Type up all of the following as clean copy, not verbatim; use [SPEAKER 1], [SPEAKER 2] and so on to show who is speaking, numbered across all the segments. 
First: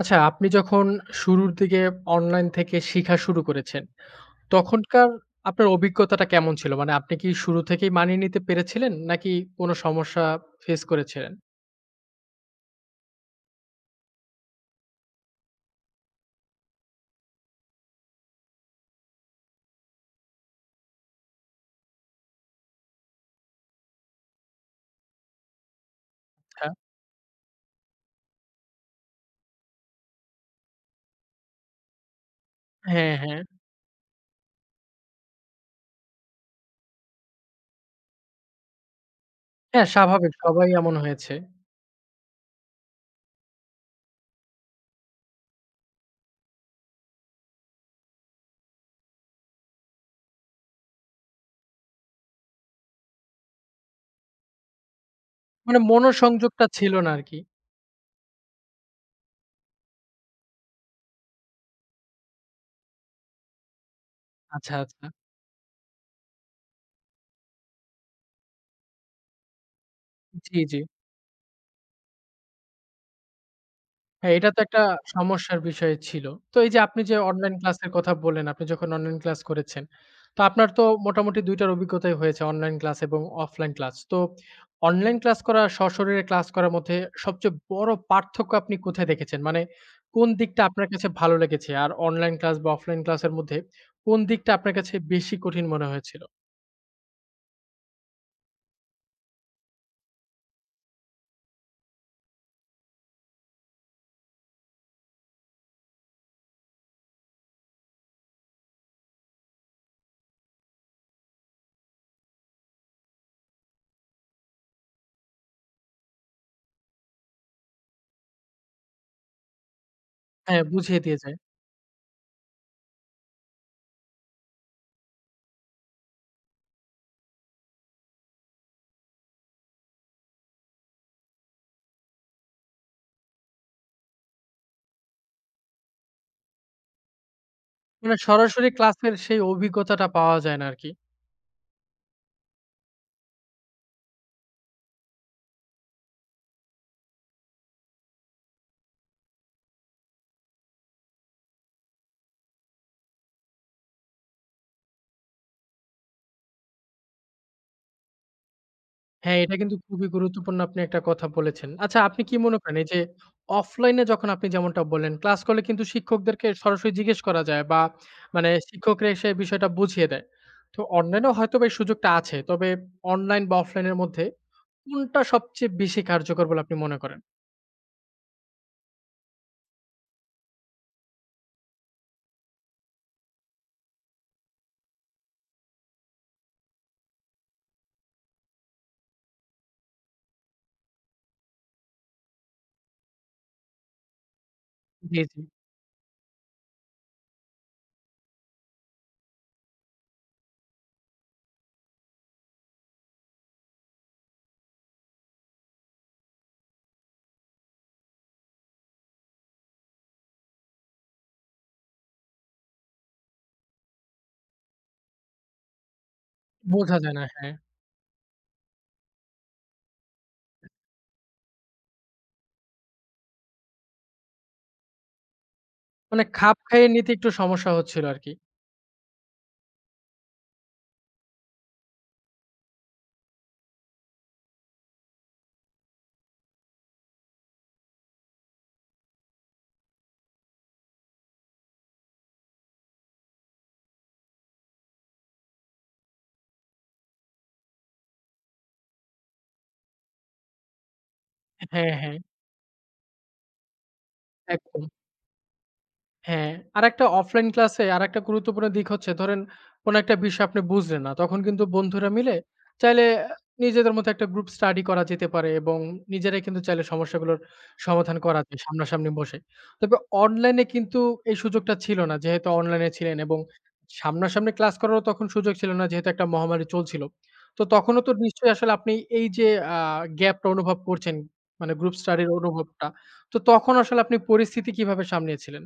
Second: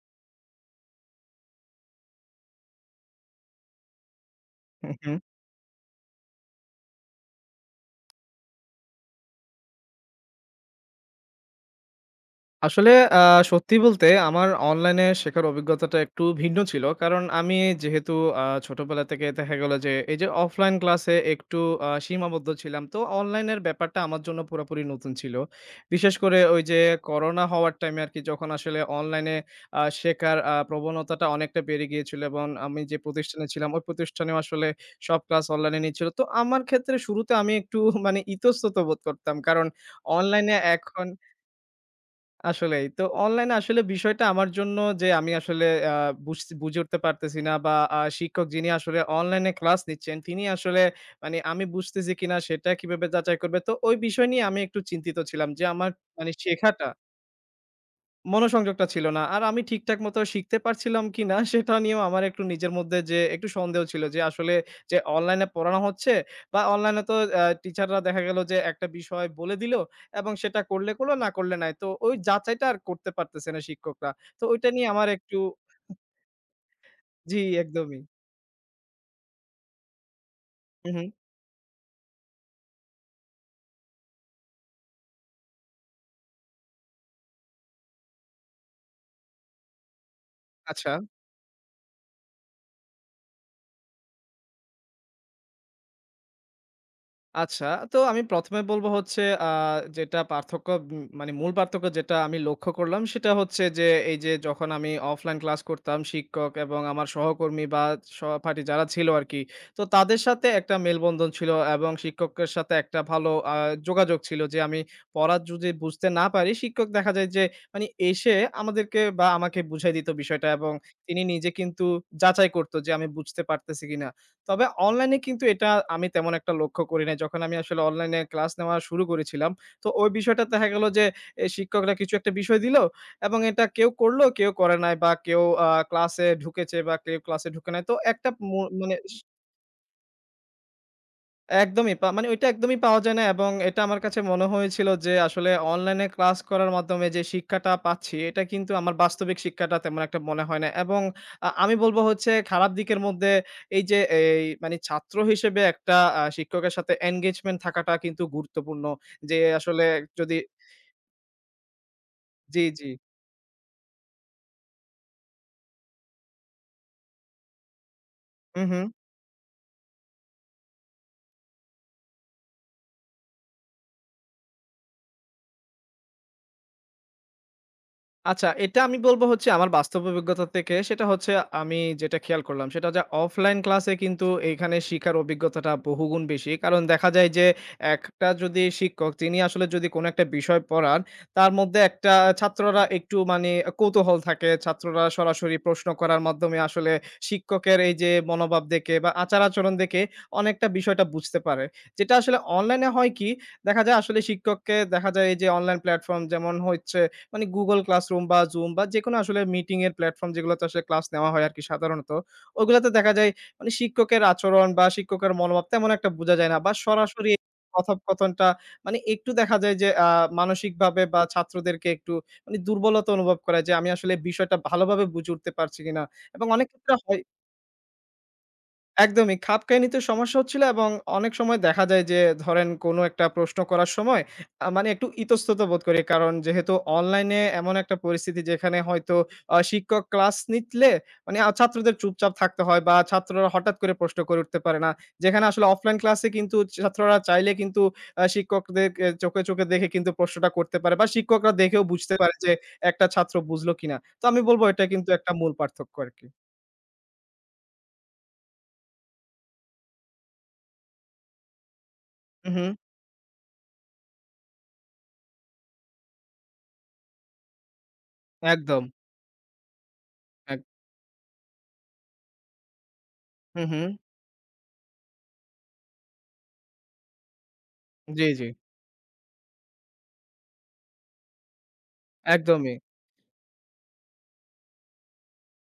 [SPEAKER 1] আচ্ছা, আপনি যখন শুরুর দিকে অনলাইন থেকে শিখা শুরু করেছেন,
[SPEAKER 2] হুম,
[SPEAKER 1] তখনকার
[SPEAKER 2] হুম।
[SPEAKER 1] আপনার অভিজ্ঞতাটা কেমন ছিল? মানে আপনি কি শুরু থেকেই মানিয়ে নিতে পেরেছিলেন? নাকি কোনো সমস্যা ফেস করেছিলেন?
[SPEAKER 2] আসলে আ সত্যি বলতে আমার অনলাইনে শেখার অভিজ্ঞতাটা একটু ভিন্ন ছিল। কারণ আমি যেহেতু ছোটবেলা থেকে দেখা গেল যে এই যে অফলাইন ক্লাসে একটু সীমাবদ্ধ ছিলাম। তো অনলাইনের ব্যাপারটা আমার জন্য পুরোপুরি নতুন ছিল। বিশেষ করে ওই
[SPEAKER 1] আচ্ছা।
[SPEAKER 2] যে করোনা হওয়ার টাইমে আরকি যখন আসলে অনলাইনে শেখার প্রবণতাটা অনেকটা বেড়ে গিয়েছিল এবং আমি যে
[SPEAKER 1] হ্যাঁ, হ্যাঁ।
[SPEAKER 2] প্রতিষ্ঠানে ছিলাম ওই প্রতিষ্ঠানেও আসলে সব ক্লাস অনলাইনে নিচ্ছিল। তো আমার ক্ষেত্রে শুরুতে আমি একটু মানে ইতস্তত বোধ করতাম। কারণ
[SPEAKER 1] হ্যাঁ, স্বাভাবিক
[SPEAKER 2] অনলাইনে
[SPEAKER 1] সবাই এমন
[SPEAKER 2] এখন
[SPEAKER 1] হয়েছে।
[SPEAKER 2] আসলেই। তো অনলাইনে আসলে বিষয়টা আমার জন্য যে আমি আসলে আ বুঝে উঠতে পারতেছি না, বা শিক্ষক যিনি আসলে অনলাইনে ক্লাস নিচ্ছেন, তিনি আসলে মানে আমি বুঝতেছি কিনা সেটা কিভাবে যাচাই করবে? তো ওই বিষয় নিয়ে আমি একটু চিন্তিত ছিলাম যে
[SPEAKER 1] মানে
[SPEAKER 2] আমার মানে
[SPEAKER 1] মনোসংযোগটা
[SPEAKER 2] শেখাটা,
[SPEAKER 1] ছিল না আরকি।
[SPEAKER 2] মনোসংযোগটা ছিল না। আর আমি ঠিকঠাক মতো শিখতে পারছিলাম কিনা সেটা নিয়েও আমার একটু নিজের মধ্যে যে একটু সন্দেহ ছিল, যে আসলে
[SPEAKER 1] আচ্ছা,
[SPEAKER 2] যে
[SPEAKER 1] আচ্ছা।
[SPEAKER 2] অনলাইনে পড়ানো হচ্ছে, বা অনলাইনে তো টিচাররা দেখা গেল যে একটা বিষয় বলে দিল, এবং
[SPEAKER 1] জি,
[SPEAKER 2] সেটা
[SPEAKER 1] জি।
[SPEAKER 2] করলে করলো, না করলে নাই। তো ওই যাচাইটা আর করতে পারতেছে না শিক্ষকরা।
[SPEAKER 1] হ্যাঁ,
[SPEAKER 2] তো
[SPEAKER 1] এটা তো
[SPEAKER 2] ওইটা
[SPEAKER 1] একটা
[SPEAKER 2] নিয়ে আমার একটু।
[SPEAKER 1] সমস্যার বিষয় ছিল। তো এই যে আপনি যে
[SPEAKER 2] জি,
[SPEAKER 1] অনলাইন ক্লাসের
[SPEAKER 2] একদমই।
[SPEAKER 1] কথা বললেন, আপনি যখন অনলাইন ক্লাস করেছেন, তো আপনার তো
[SPEAKER 2] হু, হু।
[SPEAKER 1] মোটামুটি ২ টার অভিজ্ঞতাই হয়েছে অনলাইন ক্লাস এবং অফলাইন ক্লাস। তো অনলাইন ক্লাস করা আর সশরীরে ক্লাস করার মধ্যে সবচেয়ে বড় পার্থক্য আপনি কোথায় দেখেছেন? মানে কোন দিকটা আপনার
[SPEAKER 2] আচ্ছা।
[SPEAKER 1] কাছে ভালো লেগেছে? আর অনলাইন ক্লাস বা অফলাইন ক্লাসের মধ্যে কোন দিকটা আপনার কাছে বেশি কঠিন মনে হয়েছিল?
[SPEAKER 2] আচ্ছা, তো আমি ১ম এ বলব হচ্ছে যেটা পার্থক্য, মানে মূল পার্থক্য যেটা আমি লক্ষ্য করলাম সেটা হচ্ছে যে, এই যে যখন আমি অফলাইন ক্লাস করতাম, শিক্ষক এবং আমার সহকর্মী বা সহপাঠী যারা ছিল আরকি। তো তাদের সাথে একটা মেলবন্ধন ছিল, এবং শিক্ষকের সাথে একটা ভালো যোগাযোগ ছিল যে আমি পড়া যদি বুঝতে না পারি, শিক্ষক দেখা যায় যে মানে এসে আমাদেরকে বা আমাকে বুঝাই দিত বিষয়টা,
[SPEAKER 1] হ্যাঁ,
[SPEAKER 2] এবং
[SPEAKER 1] বুঝিয়ে দিয়ে
[SPEAKER 2] তিনি
[SPEAKER 1] যায়।
[SPEAKER 2] নিজে কিন্তু যাচাই করত যে আমি বুঝতে পারতেছি কিনা। তবে অনলাইনে কিন্তু এটা আমি তেমন একটা লক্ষ্য করি নাই, যখন আমি আসলে অনলাইনে ক্লাস নেওয়া শুরু করেছিলাম। তো ওই বিষয়টা দেখা গেল যে শিক্ষকরা কিছু একটা বিষয় দিলো, এবং এটা কেউ করলো, কেউ করে নাই, বা কেউ ক্লাসে ঢুকেছে বা কেউ ক্লাসে ঢুকে নাই। তো
[SPEAKER 1] মানে
[SPEAKER 2] একটা
[SPEAKER 1] সরাসরি
[SPEAKER 2] মানে
[SPEAKER 1] ক্লাসের সেই অভিজ্ঞতাটা পাওয়া যায় না আরকি।
[SPEAKER 2] একদমই মানে ওইটা একদমই পাওয়া যায় না, এবং এটা আমার কাছে মনে হয়েছিল যে আসলে অনলাইনে ক্লাস করার মাধ্যমে যে শিক্ষাটা পাচ্ছি, এটা কিন্তু আমার বাস্তবিক শিক্ষাটা তেমন একটা মনে হয় না। এবং আমি বলব হচ্ছে খারাপ দিকের মধ্যে এই যে এই মানে ছাত্র হিসেবে একটা শিক্ষকের সাথে engagement থাকাটা কিন্তু গুরুত্বপূর্ণ। যে
[SPEAKER 1] হ্যাঁ, এটা কিন্তু
[SPEAKER 2] আসলে
[SPEAKER 1] খুবই
[SPEAKER 2] যদি।
[SPEAKER 1] গুরুত্বপূর্ণ আপনি একটা কথা বলেছেন। আচ্ছা আপনি কি মনে
[SPEAKER 2] জি,
[SPEAKER 1] করেন এই
[SPEAKER 2] জি।
[SPEAKER 1] যে অফলাইনে যখন আপনি যেমনটা বললেন, ক্লাস করলে কিন্তু শিক্ষকদেরকে সরাসরি জিজ্ঞেস করা যায় বা মানে
[SPEAKER 2] হু, হু।
[SPEAKER 1] শিক্ষকরা এসে বিষয়টা বুঝিয়ে দেয়। তো অনলাইনেও হয়তোবা এই সুযোগটা আছে। তবে অনলাইন বা অফলাইনের মধ্যে কোনটা সবচেয়ে বেশি কার্যকর বলে আপনি মনে করেন?
[SPEAKER 2] আচ্ছা, এটা আমি বলব হচ্ছে আমার বাস্তব অভিজ্ঞতা থেকে, সেটা হচ্ছে আমি যেটা খেয়াল করলাম সেটা, যে অফলাইন ক্লাসে কিন্তু এইখানে শিখার অভিজ্ঞতাটা বহুগুণ বেশি। কারণ দেখা যায় যে একটা যদি শিক্ষক, তিনি আসলে যদি কোনো একটা বিষয় পড়ান, তার মধ্যে একটা ছাত্ররা একটু মানে কৌতূহল থাকে। ছাত্ররা
[SPEAKER 1] জি, জি।
[SPEAKER 2] সরাসরি প্রশ্ন করার মাধ্যমে আসলে শিক্ষকের এই যে মনোভাব দেখে বা আচার-আচরণ দেখে অনেকটা বিষয়টা বুঝতে পারে। যেটা আসলে অনলাইনে হয় কি, দেখা যায় আসলে শিক্ষককে দেখা যায় এই যে অনলাইন প্ল্যাটফর্ম যেমন হচ্ছে মানে Google Classroom বা Zoom বা যেকোনো আসলে মিটিং এর প্ল্যাটফর্ম যেগুলোতে আসলে ক্লাস নেওয়া হয় আরকি সাধারণত। ওগুলাতে দেখা যায় মানে শিক্ষকের আচরণ বা শিক্ষকের মনোভাব তেমন একটা বোঝা যায় না, বা
[SPEAKER 1] বোঝা যায় না,
[SPEAKER 2] সরাসরি
[SPEAKER 1] হ্যাঁ।
[SPEAKER 2] কথোপকথনটা মানে একটু দেখা যায় যে মানসিকভাবে বা ছাত্রদেরকে একটু মানে দুর্বলতা অনুভব করায় যে আমি আসলে বিষয়টা ভালোভাবে বুঝে উঠতে পারছি কিনা,
[SPEAKER 1] মানে
[SPEAKER 2] এবং
[SPEAKER 1] খাপ
[SPEAKER 2] অনেক
[SPEAKER 1] খাইয়ে
[SPEAKER 2] ক্ষেত্রে
[SPEAKER 1] নিতে
[SPEAKER 2] হয়
[SPEAKER 1] একটু সমস্যা হচ্ছিল আরকি।
[SPEAKER 2] একদমই। খাপ খাইয়ে নিতে সমস্যা হচ্ছিল, এবং অনেক সময় দেখা যায় যে ধরেন কোনো একটা প্রশ্ন করার সময় মানে একটু ইতস্তত বোধ করি। কারণ যেহেতু অনলাইনে এমন একটা পরিস্থিতি যেখানে হয়তো শিক্ষক ক্লাস নিলে মানে ছাত্রদের চুপচাপ থাকতে হয়, বা ছাত্ররা হঠাৎ করে প্রশ্ন করে উঠতে পারে না। যেখানে আসলে অফলাইন ক্লাসে কিন্তু ছাত্ররা চাইলে কিন্তু শিক্ষকদেরকে চোখে, চোখে দেখে কিন্তু প্রশ্নটা করতে পারে, বা শিক্ষকরা দেখেও
[SPEAKER 1] হ্যাঁ,
[SPEAKER 2] বুঝতে
[SPEAKER 1] হ্যাঁ,
[SPEAKER 2] পারে যে একটা ছাত্র বুঝলো কিনা। তো আমি বলব
[SPEAKER 1] একদম।
[SPEAKER 2] এটা কিন্তু একটা মূল পার্থক্য আরকি।
[SPEAKER 1] হ্যাঁ, আরেকটা অফলাইন ক্লাসে আরেকটা গুরুত্বপূর্ণ দিক হচ্ছে ধরেন কোন একটা বিষয় আপনি বুঝলেন না। তখন কিন্তু বন্ধুরা মিলে
[SPEAKER 2] হু, হু।
[SPEAKER 1] চাইলে নিজেদের মতো একটা গ্রুপ স্টাডি করা যেতে পারে এবং নিজেরাই কিন্তু চাইলে সমস্যাগুলোর সমাধান করা যায়
[SPEAKER 2] একদম।
[SPEAKER 1] সামনাসামনি বসে। তবে
[SPEAKER 2] এক
[SPEAKER 1] অনলাইনে কিন্তু এই সুযোগটা ছিল না। যেহেতু অনলাইনে ছিলেন এবং
[SPEAKER 2] হু, হু।
[SPEAKER 1] সামনাসামনি ক্লাস করারও তখন সুযোগ ছিল না যেহেতু একটা মহামারী চলছিল। তো তখনও তো
[SPEAKER 2] জি, জি।
[SPEAKER 1] নিশ্চয়ই আসলে আপনি এই যে আ গ্যাপটা অনুভব করছেন মানে গ্রুপ স্টাডির
[SPEAKER 2] একদমই।
[SPEAKER 1] অনুভবটা। তো তখন আসলে আপনি পরিস্থিতি কিভাবে সামলিয়েছিলেন?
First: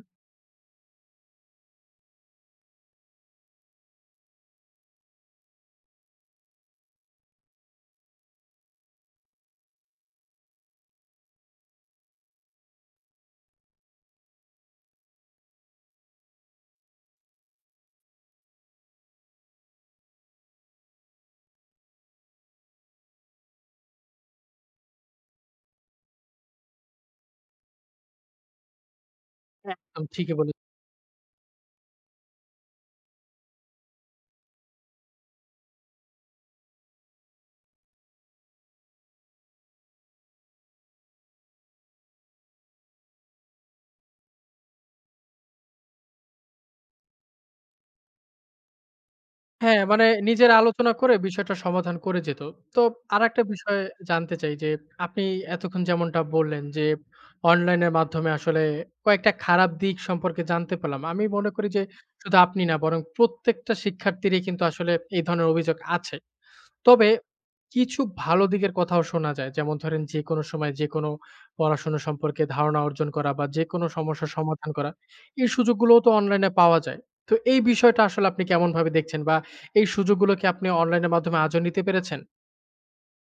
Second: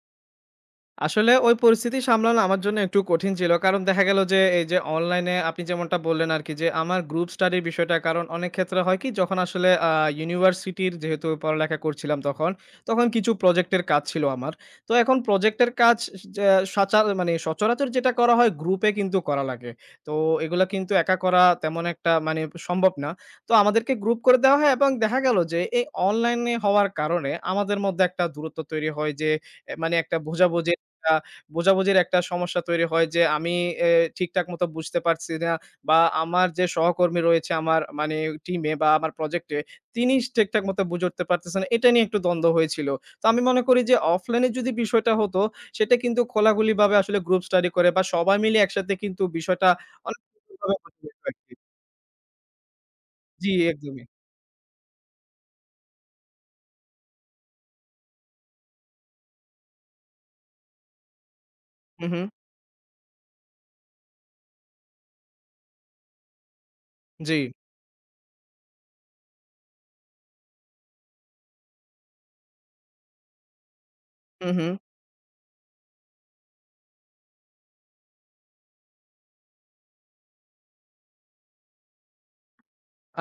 [SPEAKER 2] আসলে ওই পরিস্থিতি সামলানো আমার জন্য একটু কঠিন ছিল। কারণ দেখা গেল যে, এই যে অনলাইনে আপনি যেমনটা বললেন আরকি, যে আমার গ্রুপ স্টাডির বিষয়টা, কারণ অনেক ক্ষেত্রে হয় কি যখন আসলে ইউনিভার্সিটির যেহেতু পড়ালেখা করছিলাম তখন, তখন কিছু প্রজেক্টের কাজ ছিল আমার। তো এখন প্রজেক্টের কাজ, যে মানে সচরাচর যেটা করা হয়, গ্রুপে কিন্তু করা লাগে। তো এগুলা কিন্তু একা করা তেমন একটা মানে সম্ভব না। তো আমাদেরকে গ্রুপ করে দেওয়া হয়, এবং দেখা গেল যে, এই অনলাইনে হওয়ার কারণে আমাদের মধ্যে একটা দূরত্ব তৈরি হয়, যে মানে
[SPEAKER 1] একদম
[SPEAKER 2] একটা
[SPEAKER 1] ঠিকই বলেছেন।
[SPEAKER 2] বোঝাবুঝি, একটা বোঝাবুঝির একটা সমস্যা তৈরি হয়, যে আমি এ ঠিকঠাক মতো বুঝতে পারছি না, বা আমার যে সহকর্মী রয়েছে আমার মানে টিমে বা আমার প্রজেক্টে, তিনি ঠিকঠাক মতো বুঝে উঠতে পারতেছেন, এটা নিয়ে একটু দ্বন্দ্ব হয়েছিল। তো আমি মনে করি যে অফলাইনে যদি বিষয়টা হতো, সেটা কিন্তু খোলাখুলিভাবে আসলে গ্রুপ স্টাডি করে বা সবাই মিলে একসাথে কিন্তু বিষয়টা
[SPEAKER 1] হ্যাঁ, মানে
[SPEAKER 2] অনেক
[SPEAKER 1] নিজের
[SPEAKER 2] সুন্দরভাবে
[SPEAKER 1] আলোচনা
[SPEAKER 2] বোঝা
[SPEAKER 1] করে
[SPEAKER 2] যেত আর কি।
[SPEAKER 1] বিষয়টা সমাধান করে যেত। তো আরেকটা
[SPEAKER 2] জি,
[SPEAKER 1] বিষয়
[SPEAKER 2] একদমই।
[SPEAKER 1] জানতে চাই যে, আপনি এতক্ষণ যেমনটা বললেন যে, অনলাইনের মাধ্যমে আসলে কয়েকটা খারাপ দিক সম্পর্কে জানতে পারলাম। আমি মনে করি যে,
[SPEAKER 2] হু, হু।
[SPEAKER 1] শুধু আপনি না বরং প্রত্যেকটা শিক্ষার্থীরই কিন্তু আসলে এই ধরনের অভিযোগ আছে। তবে
[SPEAKER 2] জি।
[SPEAKER 1] কিছু ভালো দিকের কথাও শোনা যায়। যেমন ধরেন যেকোনো সময় যেকোনো পড়াশোনা সম্পর্কে ধারণা অর্জন করা বা যেকোনো সমস্যার
[SPEAKER 2] হু, হু।
[SPEAKER 1] সমাধান করা, এই সুযোগগুলোও তো অনলাইনে পাওয়া যায়। তো এই বিষয়টা আসলে আপনি কেমনভাবে দেখছেন বা এই সুযোগগুলো কি আপনি অনলাইনের মাধ্যমে আজও নিতে পেরেছেন?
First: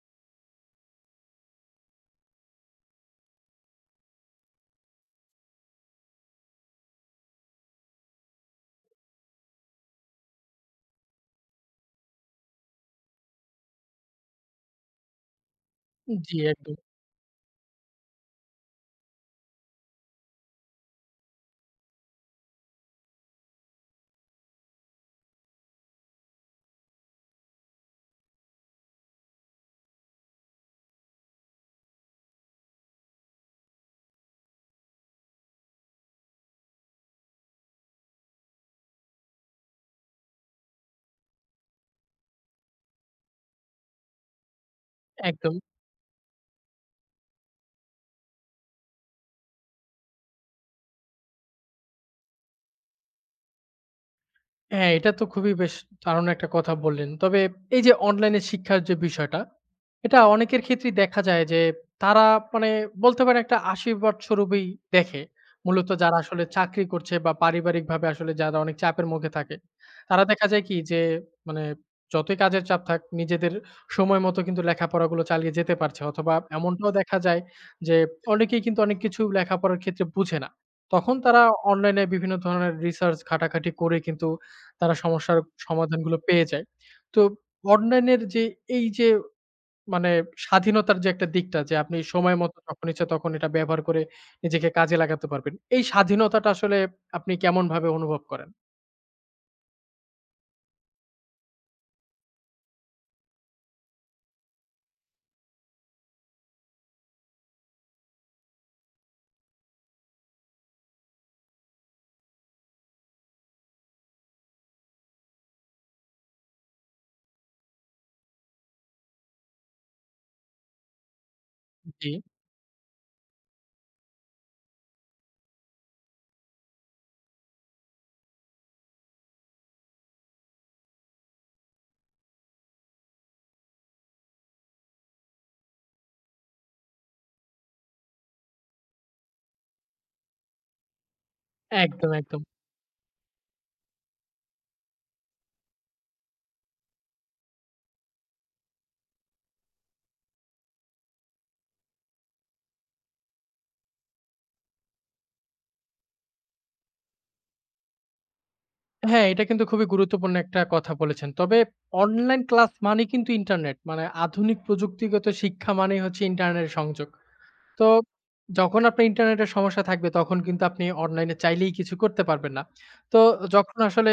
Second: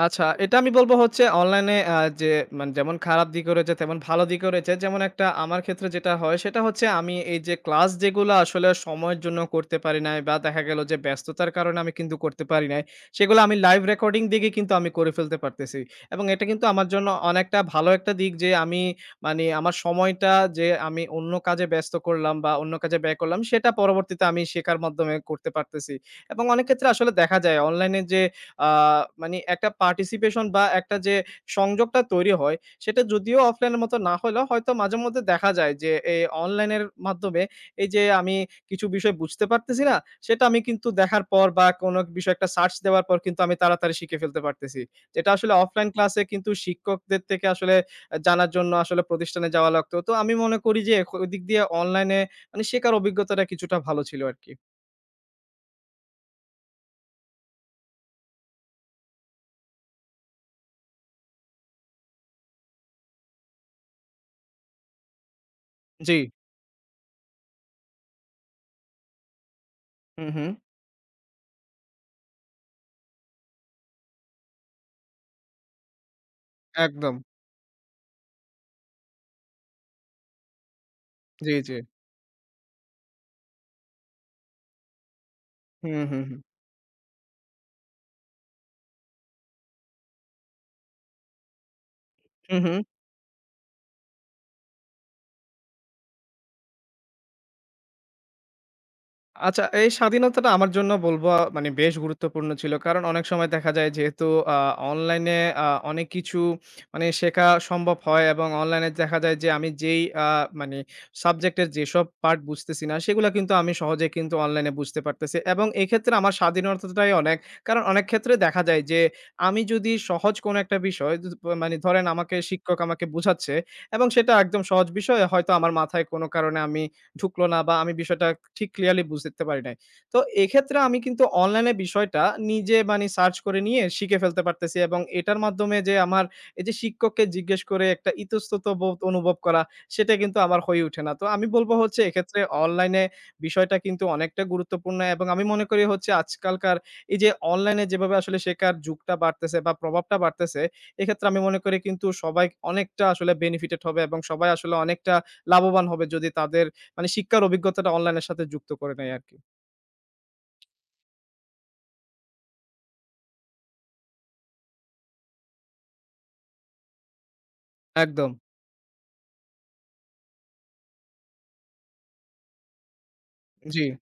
[SPEAKER 2] আচ্ছা, এটা আমি বলব হচ্ছে অনলাইনে যে মানে যেমন খারাপ দিকও রয়েছে, তেমন ভালো দিকও রয়েছে। যেমন একটা আমার ক্ষেত্রে যেটা হয়, সেটা হচ্ছে আমি এই যে ক্লাস যেগুলা আসলে সময়ের জন্য করতে পারি নাই, বা দেখা গেল যে ব্যস্ততার কারণে আমি কিন্তু করতে পারি নাই, সেগুলো আমি লাইভ রেকর্ডিং দেখে কিন্তু আমি করে ফেলতে পারতেছি। এবং
[SPEAKER 1] জি,
[SPEAKER 2] এটা কিন্তু
[SPEAKER 1] একদম,
[SPEAKER 2] আমার জন্য অনেকটা ভালো একটা দিক যে আমি, মানে আমার সময়টা যে আমি অন্য কাজে ব্যস্ত করলাম বা অন্য কাজে ব্যয় করলাম, সেটা পরবর্তীতে আমি শেখার মাধ্যমে করতে পারতেছি। এবং অনেক ক্ষেত্রে আসলে দেখা যায় অনলাইনে যে আ মানে একটা পার্টিসিপেশন বা একটা যে সংযোগটা তৈরি হয়, সেটা যদিও অফলাইনের মতো না হইলেও, হয়তো মাঝেমধ্যে দেখা যায় যে এই অনলাইনের মাধ্যমে এই যে আমি কিছু বিষয় বুঝতে পারতেছি না, সেটা আমি কিন্তু দেখার পর বা কোনো বিষয়ে একটা সার্চ দেওয়ার পর কিন্তু আমি তাড়াতাড়ি শিখে ফেলতে পারতেছি। যেটা আসলে
[SPEAKER 1] একদম।
[SPEAKER 2] অফলাইন ক্লাসে কিন্তু শিক্ষকদের থেকে আসলে জানার জন্য আসলে প্রতিষ্ঠানে যাওয়া লাগতো। তো আমি মনে করি যে ওদিক দিয়ে অনলাইনে মানে শেখার অভিজ্ঞতাটা কিছুটা ভালো ছিল আরকি।
[SPEAKER 1] হ্যাঁ, এটা তো খুবই বেশ দারুণ একটা কথা বললেন। তবে এই যে অনলাইনে শিক্ষার যে বিষয়টা, এটা অনেকের ক্ষেত্রেই দেখা যায় যে তারা মানে বলতে পারেন একটা আশীর্বাদ স্বরূপেই দেখে। মূলত
[SPEAKER 2] জি।
[SPEAKER 1] যারা আসলে চাকরি করছে বা পারিবারিকভাবে আসলে যারা অনেক চাপের মুখে থাকে, তারা
[SPEAKER 2] হুম,
[SPEAKER 1] দেখা
[SPEAKER 2] হুম।
[SPEAKER 1] যায় কি যে মানে যতই কাজের চাপ থাক নিজেদের সময় মতো কিন্তু লেখাপড়াগুলো চালিয়ে যেতে পারছে অথবা এমনটাও
[SPEAKER 2] একদম।
[SPEAKER 1] দেখা যায় যে অনেকেই কিন্তু অনেক কিছু লেখাপড়ার ক্ষেত্রে বুঝে না। তখন তারা
[SPEAKER 2] জি, জি।
[SPEAKER 1] অনলাইনে বিভিন্ন ধরনের রিসার্চ ঘাটাঘাটি করে কিন্তু তারা সমস্যার
[SPEAKER 2] হুম,
[SPEAKER 1] সমাধানগুলো
[SPEAKER 2] হুম, হুম।
[SPEAKER 1] পেয়ে যায়। তো অনলাইনের যে এই যে মানে স্বাধীনতার যে একটা দিকটা যে আপনি সময় মতো
[SPEAKER 2] হুম, হুম।
[SPEAKER 1] যখন ইচ্ছা তখন এটা ব্যবহার করে নিজেকে কাজে লাগাতে পারবেন। এই স্বাধীনতাটা আসলে আপনি কেমনভাবে অনুভব করেন?
[SPEAKER 2] আচ্ছা, এই স্বাধীনতাটা আমার জন্য বলব মানে বেশ গুরুত্বপূর্ণ ছিল। কারণ অনেক সময় দেখা যায় যেহেতু আ অনলাইনে অনেক কিছু মানে শেখা সম্ভব হয়, এবং অনলাইনে দেখা যায় যে আমি যেই মানে সাবজেক্টের যেসব পার্ট বুঝতেছি না সেগুলা কিন্তু আমি সহজে কিন্তু অনলাইনে বুঝতে পারতেছি। এবং এক্ষেত্রে আমার স্বাধীনতাটাই অনেক। কারণ অনেক ক্ষেত্রে দেখা যায় যে আমি যদি সহজ কোনো একটা বিষয় মানে ধরেন
[SPEAKER 1] জি।
[SPEAKER 2] আমাকে শিক্ষক আমাকে বুঝাচ্ছে, এবং সেটা একদম সহজ বিষয়, হয়তো আমার মাথায় কোনো কারণে আমি ঢুকলো না বা আমি বিষয়টা ঠিক ক্লিয়ারলি বুঝতে পারি নাই। তো এক্ষেত্রে আমি কিন্তু অনলাইনে বিষয়টা নিজে মানে সার্চ করে নিয়ে শিখে ফেলতে পারতেছি, এবং এটার মাধ্যমে যে আমার এই যে শিক্ষককে জিজ্ঞেস করে একটা ইতস্তত বোধ অনুভব করা, সেটা কিন্তু আমার হয়ে ওঠে না। তো আমি বলব হচ্ছে
[SPEAKER 1] একদম,
[SPEAKER 2] এক্ষেত্রে
[SPEAKER 1] একদম।
[SPEAKER 2] অনলাইনে বিষয়টা কিন্তু অনেকটা গুরুত্বপূর্ণ, এবং আমি মনে করি হচ্ছে আজকালকার এই যে অনলাইনে যেভাবে আসলে শেখার যুগটা বাড়তেছে বা প্রভাবটা বাড়তেছে, এক্ষেত্রে আমি মনে করি কিন্তু সবাই অনেকটা আসলে বেনিফিটেড হবে এবং সবাই আসলে অনেকটা লাভবান হবে যদি তাদের মানে শিক্ষার অভিজ্ঞতাটা অনলাইনের সাথে যুক্ত করে নেই
[SPEAKER 1] হ্যাঁ,
[SPEAKER 2] আরকি।
[SPEAKER 1] এটা কিন্তু খুবই গুরুত্বপূর্ণ একটা কথা বলেছেন। তবে অনলাইন ক্লাস মানেই কিন্তু ইন্টারনেট। মানে আধুনিক প্রযুক্তিগত শিক্ষা মানেই হচ্ছে ইন্টারনেট সংযোগ। তো
[SPEAKER 2] একদম।
[SPEAKER 1] যখন আপনার ইন্টারনেটের সমস্যা থাকবে তখন কিন্তু আপনি অনলাইনে চাইলেই কিছু করতে পারবেন না। তো যখন
[SPEAKER 2] জি।
[SPEAKER 1] আসলে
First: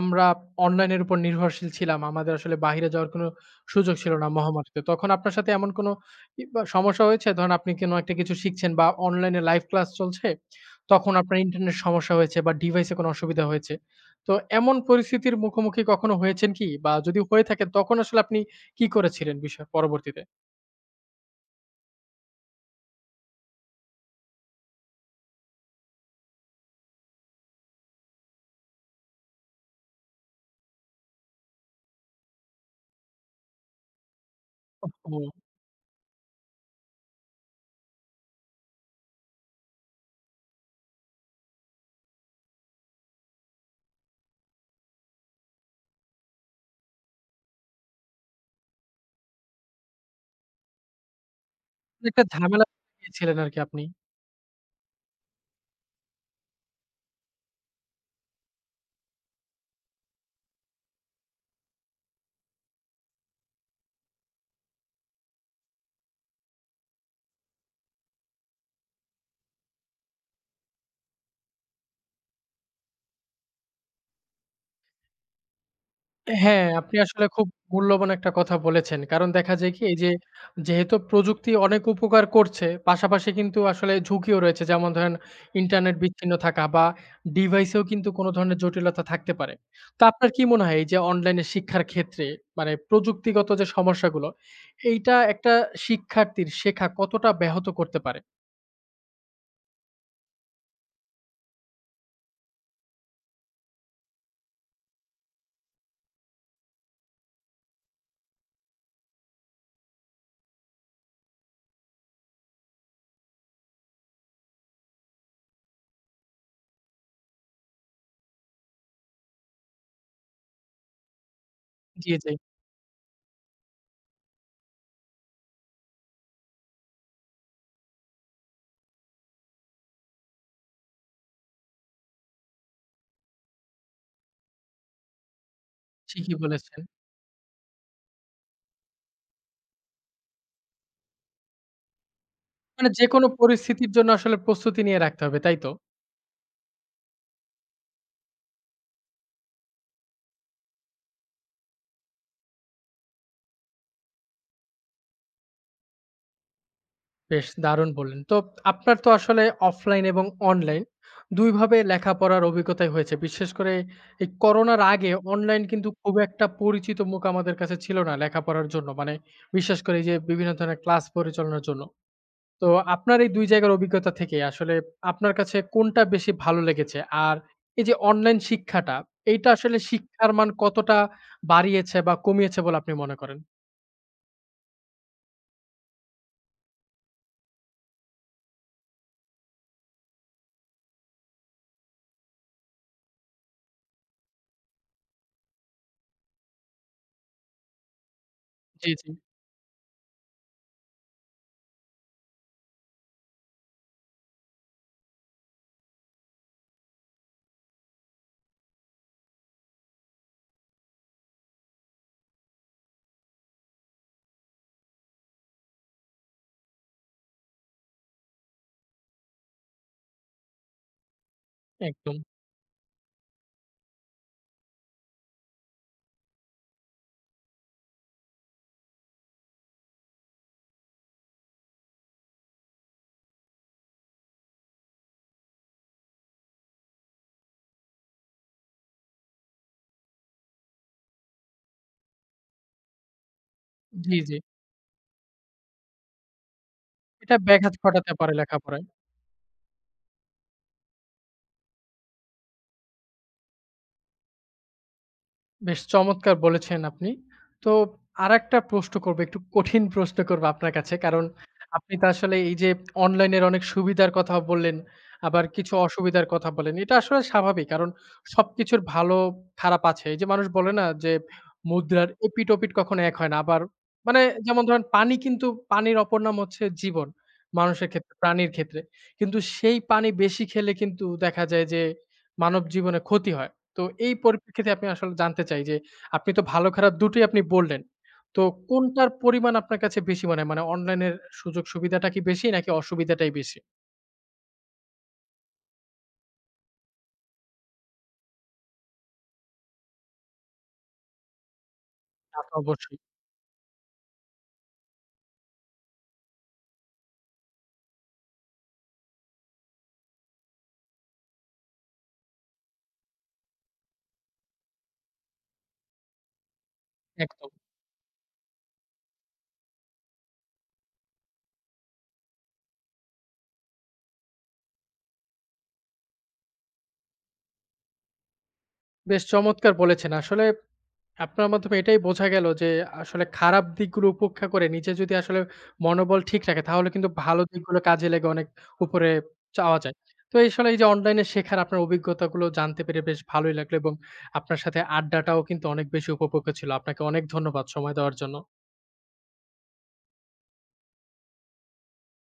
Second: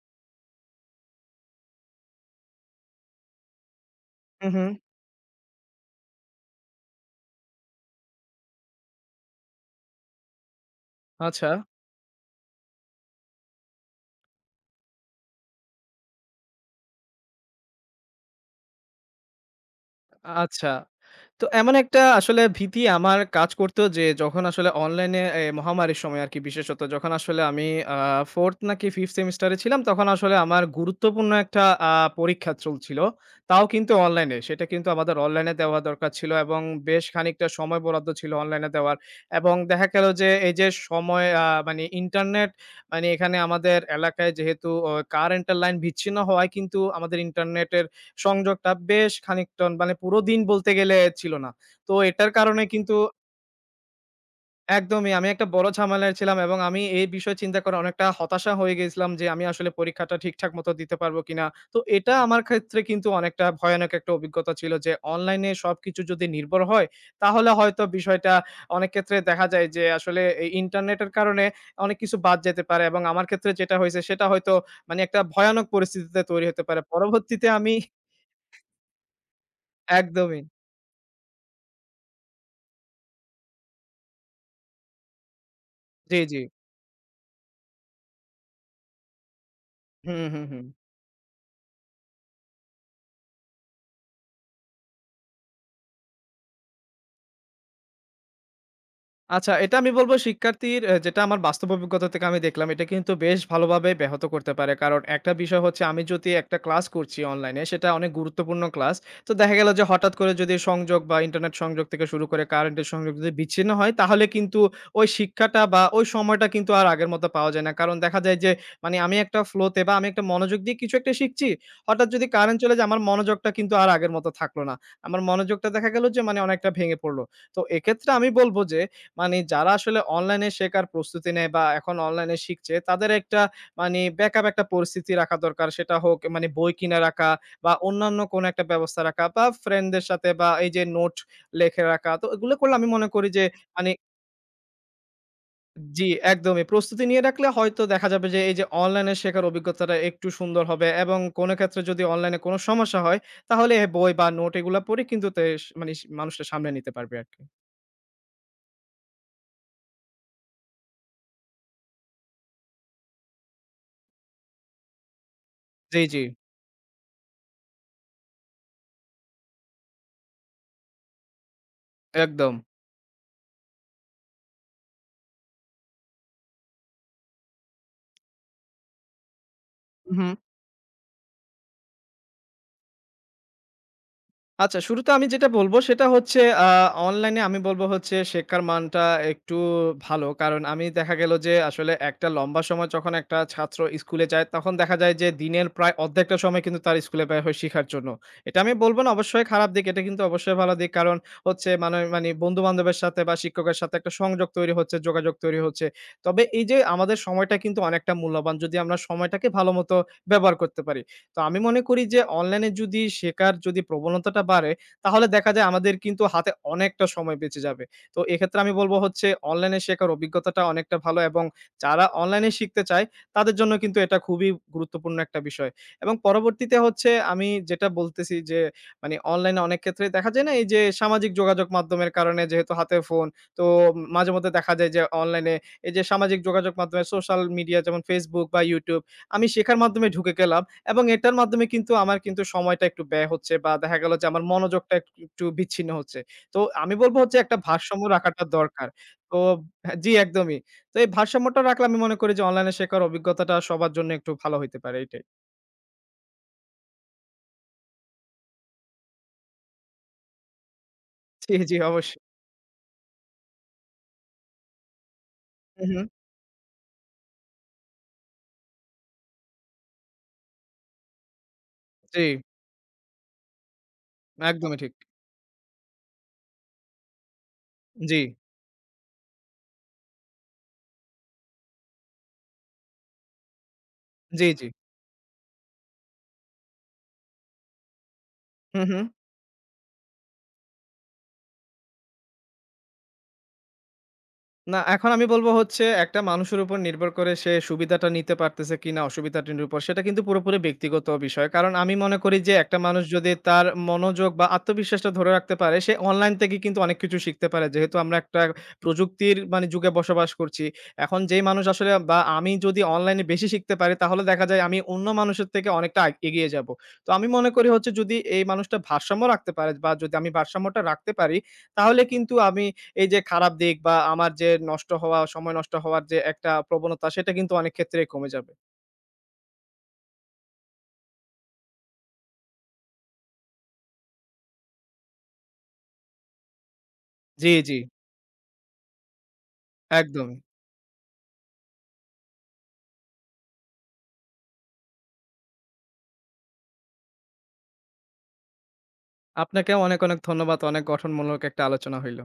[SPEAKER 1] আমরা অনলাইনের উপর নির্ভরশীল ছিলাম, আমাদের আসলে বাহিরে যাওয়ার কোনো সুযোগ ছিল না
[SPEAKER 2] হু, হু।
[SPEAKER 1] মহামারীতে। তখন আপনার সাথে এমন কোনো বা সমস্যা হয়েছে? ধরেন আপনি কোনো একটা কিছু শিখছেন বা অনলাইনে লাইভ ক্লাস চলছে, তখন আপনার
[SPEAKER 2] আচ্ছা।
[SPEAKER 1] ইন্টারনেট সমস্যা হয়েছে বা ডিভাইসে কোনো অসুবিধা হয়েছে। তো এমন পরিস্থিতির মুখোমুখি কখনো হয়েছেন কি? বা যদি হয়ে থাকেন তখন আসলে আপনি কি করেছিলেন বিষয় পরবর্তীতে?
[SPEAKER 2] আচ্ছা, তো এমন একটা আসলে ভীতি আমার কাজ করত, যে যখন আসলে অনলাইনে মহামারীর সময় আরকি, বিশেষত যখন আসলে আমি আ 4th নাকি 5th সেমিস্টারে ছিলাম, তখন আসলে আমার গুরুত্বপূর্ণ একটা আ পরীক্ষা চলছিল। তাও কিন্তু অনলাইনে। সেটা কিন্তু আমাদের অনলাইনে দেওয়া দরকার ছিল, এবং বেশ খানিকটা সময় বরাদ্দ ছিল অনলাইনে দেওয়ার। এবং দেখা গেল যে এই যে সময় মানে ইন্টারনেট মানে এখানে আমাদের এলাকায় যেহেতু কারেন্টের লাইন বিচ্ছিন্ন হওয়ায় কিন্তু আমাদের ইন্টারনেটের সংযোগটা বেশ খানিকটা, মানে পুরো দিন বলতে গেলে, ছিল না। তো
[SPEAKER 1] একটা
[SPEAKER 2] এটার কারণে
[SPEAKER 1] ঝামেলা
[SPEAKER 2] কিন্তু
[SPEAKER 1] গিয়েছিলেন আরকি আপনি।
[SPEAKER 2] একদমই আমি একটা বড় ঝামেলায় ছিলাম, এবং আমি এই বিষয়ে চিন্তা করে অনেকটা হতাশা হয়ে গেছিলাম যে আমি আসলে পরীক্ষাটা ঠিকঠাক মতো দিতে পারবো কিনা। তো এটা আমার ক্ষেত্রে কিন্তু অনেকটা ভয়ানক একটা অভিজ্ঞতা ছিল, যে অনলাইনে সবকিছু যদি নির্ভর হয়, তাহলে হয়তো বিষয়টা, অনেক ক্ষেত্রে দেখা যায় যে আসলে এই ইন্টারনেটের কারণে অনেক কিছু বাদ যেতে পারে, এবং আমার ক্ষেত্রে যেটা হয়েছে সেটা হয়তো মানে একটা ভয়ানক পরিস্থিতিতে তৈরি হতে
[SPEAKER 1] হ্যাঁ,
[SPEAKER 2] পারে।
[SPEAKER 1] আপনি আসলে
[SPEAKER 2] পরবর্তীতে
[SPEAKER 1] খুব
[SPEAKER 2] আমি।
[SPEAKER 1] মূল্যবান একটা কথা বলেছেন। কারণ দেখা যায় কি এই যে,
[SPEAKER 2] একদমই।
[SPEAKER 1] যেহেতু প্রযুক্তি অনেক উপকার করছে, পাশাপাশি কিন্তু আসলে ঝুঁকিও রয়েছে। যেমন ধরেন ইন্টারনেট
[SPEAKER 2] জি,
[SPEAKER 1] বিচ্ছিন্ন
[SPEAKER 2] জি।
[SPEAKER 1] থাকা বা ডিভাইসেও কিন্তু কোনো ধরনের জটিলতা থাকতে পারে। তো
[SPEAKER 2] হুম,
[SPEAKER 1] আপনার কি
[SPEAKER 2] হুম, হুম।
[SPEAKER 1] মনে হয় এই যে অনলাইনে শিক্ষার ক্ষেত্রে মানে প্রযুক্তিগত যে সমস্যাগুলো, এইটা একটা শিক্ষার্থীর শেখা কতটা ব্যাহত করতে পারে?
[SPEAKER 2] আচ্ছা, এটা আমি বলব শিক্ষার্থীর যেটা আমার বাস্তব অভিজ্ঞতা থেকে আমি দেখলাম, এটা কিন্তু বেশ ভালোভাবে ব্যাহত করতে পারে। কারণ একটা বিষয় হচ্ছে আমি যদি একটা ক্লাস করছি অনলাইনে, সেটা অনেক গুরুত্বপূর্ণ ক্লাস। তো দেখা গেল যে হঠাৎ করে যদি সংযোগ বা ইন্টারনেট সংযোগ থেকে শুরু করে কারেন্টের সংযোগ যদি বিচ্ছিন্ন হয়, তাহলে কিন্তু ওই শিক্ষাটা বা ওই সময়টা কিন্তু আর আগের মতো পাওয়া যায় না। কারণ দেখা যায় যে মানে আমি একটা ফ্লো তে, বা আমি একটা মনোযোগ দিয়ে কিছু একটা শিখছি। হঠাৎ
[SPEAKER 1] জি,
[SPEAKER 2] যদি
[SPEAKER 1] জি,
[SPEAKER 2] কারেন্ট চলে যায়, আমার মনোযোগটা কিন্তু আর আগের মতো থাকলো না। আমার মনোযোগটা দেখা গেল যে মানে অনেকটা ভেঙে পড়ল। তো এক্ষেত্রে আমি বলব যে, মানে যারা আসলে অনলাইনে শেখার প্রস্তুতি নেয় বা এখন অনলাইনে শিখছে, তাদের একটা মানে ব্যাকআপ একটা পরিস্থিতি রাখা দরকার। সেটা হোক
[SPEAKER 1] ঠিকই
[SPEAKER 2] মানে বই
[SPEAKER 1] বলেছেন।
[SPEAKER 2] কিনে রাখা, বা অন্যান্য কোনো একটা ব্যবস্থা রাখা, বা ফ্রেন্ডদের সাথে, বা এই যে নোট লেখে রাখা। তো এগুলো করলে আমি
[SPEAKER 1] মানে
[SPEAKER 2] মনে
[SPEAKER 1] যেকোনো
[SPEAKER 2] করি যে মানে
[SPEAKER 1] পরিস্থিতির জন্য আসলে প্রস্তুতি নিয়ে রাখতে হবে, তাই তো?
[SPEAKER 2] জি, একদমই। প্রস্তুতি নিয়ে রাখলে হয়তো দেখা যাবে যে এই যে অনলাইনে শেখার অভিজ্ঞতাটা একটু সুন্দর হবে, এবং কোনো ক্ষেত্রে যদি অনলাইনে কোনো সমস্যা হয়, তাহলে বই বা নোট এগুলা পড়ে কিন্তু মানে মানুষটা সামলে নিতে পারবে আরকি।
[SPEAKER 1] বেশ দারুণ বললেন। তো আপনার তো আসলে অফলাইন এবং অনলাইন ২ ভাবে লেখাপড়ার অভিজ্ঞতাই হয়েছে। বিশেষ করে এই করোনার আগে অনলাইন কিন্তু
[SPEAKER 2] জি,
[SPEAKER 1] খুব
[SPEAKER 2] জি।
[SPEAKER 1] একটা পরিচিত মুখ আমাদের কাছে ছিল না লেখাপড়ার জন্য। মানে বিশেষ করে এই যে বিভিন্ন ধরনের ক্লাস পরিচালনার জন্য।
[SPEAKER 2] একদম।
[SPEAKER 1] তো আপনার এই ২ জায়গার অভিজ্ঞতা থেকে আসলে আপনার কাছে কোনটা বেশি ভালো লেগেছে? আর এই যে অনলাইন শিক্ষাটা, এইটা আসলে
[SPEAKER 2] হু, হু।
[SPEAKER 1] শিক্ষার মান কতটা বাড়িয়েছে বা কমিয়েছে বলে আপনি মনে করেন?
[SPEAKER 2] আচ্ছা, শুরুতে আমি যেটা বলব সেটা হচ্ছে আ অনলাইনে আমি বলব হচ্ছে শেখার মানটা একটু ভালো। কারণ আমি দেখা গেল যে আসলে একটা লম্বা সময় যখন একটা ছাত্র স্কুলে যায়, তখন দেখা যায় যে দিনের প্রায় অর্ধেকটা সময় কিন্তু তার স্কুলে ব্যয় হয় শিখার জন্য। এটা আমি
[SPEAKER 1] জি,
[SPEAKER 2] বলব
[SPEAKER 1] জি।
[SPEAKER 2] না অবশ্যই খারাপ দিক, এটা কিন্তু অবশ্যই ভালো দিক। কারণ হচ্ছে মানে মানে বন্ধু-বান্ধবের সাথে বা শিক্ষকের সাথে একটা সংযোগ তৈরি হচ্ছে, যোগাযোগ তৈরি হচ্ছে। তবে এই যে আমাদের সময়টা কিন্তু অনেকটা মূল্যবান, যদি আমরা সময়টাকে ভালোমতো ব্যবহার করতে পারি। তো আমি মনে করি যে অনলাইনে যদি শেখার যদি প্রবণতাটা বাড়ে, তাহলে দেখা যায় আমাদের কিন্তু হাতে অনেকটা সময় বেঁচে যাবে। তো এক্ষেত্রে আমি বলব হচ্ছে অনলাইনে শেখার অভিজ্ঞতাটা অনেকটা ভালো, এবং যারা
[SPEAKER 1] একদম।
[SPEAKER 2] অনলাইনে শিখতে চায় তাদের জন্য কিন্তু এটা খুবই গুরুত্বপূর্ণ একটা বিষয়। এবং পরবর্তীতে হচ্ছে আমি যেটা বলতেছি, যে মানে অনলাইনে অনেক ক্ষেত্রে দেখা যায় না এই যে সামাজিক যোগাযোগ মাধ্যমের কারণে, যেহেতু হাতে ফোন, তো মাঝেমধ্যে দেখা যায় যে অনলাইনে এই যে সামাজিক যোগাযোগ মাধ্যমে সোশ্যাল মিডিয়া যেমন Facebook বা YouTube, আমি শেখার মাধ্যমে ঢুকে গেলাম। এবং এটার মাধ্যমে কিন্তু আমার কিন্তু সময়টা একটু ব্যয় হচ্ছে বা দেখা গেল
[SPEAKER 1] জি,
[SPEAKER 2] যে
[SPEAKER 1] জি।
[SPEAKER 2] আমার মনোযোগটা একটু একটু বিচ্ছিন্ন হচ্ছে। তো আমি বলব হচ্ছে
[SPEAKER 1] এটা
[SPEAKER 2] একটা
[SPEAKER 1] ব্যাঘাত
[SPEAKER 2] ভারসাম্য
[SPEAKER 1] ঘটাতে পারে
[SPEAKER 2] রাখাটা
[SPEAKER 1] লেখাপড়ায়।
[SPEAKER 2] দরকার। তো হ্যাঁ, জি একদমই। তো এই ভারসাম্যটা রাখলে আমি মনে করি যে অনলাইনে শেখার অভিজ্ঞতাটা সবার জন্য একটু ভালো হইতে পারে এটাই।
[SPEAKER 1] বেশ চমৎকার বলেছেন আপনি। তো আরেকটা প্রশ্ন করবো, একটু কঠিন প্রশ্ন করবো আপনার কাছে। কারণ
[SPEAKER 2] জি, জি
[SPEAKER 1] আপনি তো
[SPEAKER 2] অবশ্যই।
[SPEAKER 1] আসলে এই যে অনলাইনের অনেক সুবিধার কথা বললেন, আবার কিছু
[SPEAKER 2] হু, হু।
[SPEAKER 1] অসুবিধার কথা বললেন। এটা আসলে স্বাভাবিক। কারণ সবকিছুর ভালো খারাপ আছে। এই যে মানুষ বলে না যে মুদ্রার
[SPEAKER 2] জি,
[SPEAKER 1] এপিঠ-ওপিঠ কখনো এক হয় না। আবার মানে যেমন
[SPEAKER 2] একদমই
[SPEAKER 1] ধরেন
[SPEAKER 2] ঠিক।
[SPEAKER 1] পানি কিন্তু পানির অপর নাম হচ্ছে জীবন। মানুষের ক্ষেত্রে,
[SPEAKER 2] জি,
[SPEAKER 1] প্রাণীর ক্ষেত্রে। কিন্তু সেই পানি বেশি খেলে কিন্তু দেখা যায় যে মানব জীবনে ক্ষতি হয়। তো এই
[SPEAKER 2] জি, জি।
[SPEAKER 1] পরিপ্রেক্ষিতে আপনি আসলে জানতে চাই যে, আপনি তো ভালো খারাপ দুটোই আপনি বললেন। তো
[SPEAKER 2] হু, হু।
[SPEAKER 1] কোনটার পরিমাণ আপনার কাছে বেশি মনে হয়? মানে অনলাইনের সুযোগ সুবিধাটা কি বেশি নাকি অসুবিধাটাই বেশি?
[SPEAKER 2] না, এখন আমি বলব হচ্ছে একটা মানুষের উপর নির্ভর করে সে সুবিধাটা নিতে পারতেছে কিনা অসুবিধাটির উপর, সেটা কিন্তু পুরোপুরি ব্যক্তিগত বিষয়। কারণ আমি মনে করি
[SPEAKER 1] তা তো
[SPEAKER 2] যে একটা
[SPEAKER 1] অবশ্যই।
[SPEAKER 2] মানুষ যদি তার মনোযোগ বা আত্মবিশ্বাসটা ধরে রাখতে পারে, সে অনলাইন থেকে কিন্তু অনেক কিছু শিখতে পারে। যেহেতু আমরা একটা প্রযুক্তির মানে যুগে বসবাস করছি। এখন যেই মানুষ আসলে, বা আমি যদি অনলাইনে বেশি শিখতে পারি, তাহলে দেখা যায় আমি অন্য মানুষের থেকে অনেকটা এগিয়ে যাব। তো আমি মনে
[SPEAKER 1] একদম।
[SPEAKER 2] করি হচ্ছে যদি এই মানুষটা ভারসাম্য রাখতে পারে, বা যদি আমি ভারসাম্যটা রাখতে পারি, তাহলে কিন্তু আমি এই যে খারাপ দিক বা আমার যে নষ্ট হওয়া, সময় নষ্ট হওয়ার যে একটা প্রবণতা, সেটা কিন্তু অনেক ক্ষেত্রেই কমে যাবে।
[SPEAKER 1] বেশ চমৎকার বলেছেন। আসলে আপনার মাধ্যমে এটাই বোঝা গেল যে আসলে খারাপ দিকগুলো উপেক্ষা করে নিজে যদি আসলে মনোবল ঠিক রাখে তাহলে কিন্তু ভালো
[SPEAKER 2] জি, জি,
[SPEAKER 1] দিকগুলো কাজে লেগে অনেক উপরে যাওয়া যায়। তো
[SPEAKER 2] একদমই।
[SPEAKER 1] এই আসলে এই যে অনলাইনে শেখার আপনার অভিজ্ঞতাগুলো জানতে পেরে বেশ ভালোই লাগলো এবং আপনার সাথে আড্ডাটাও কিন্তু অনেক বেশি উপভোগ্য ছিল। আপনাকে অনেক ধন্যবাদ সময় দেওয়ার জন্য।
[SPEAKER 2] আপনাকেও অনেক, অনেক ধন্যবাদ। অনেক গঠনমূলক একটা আলোচনা হইল।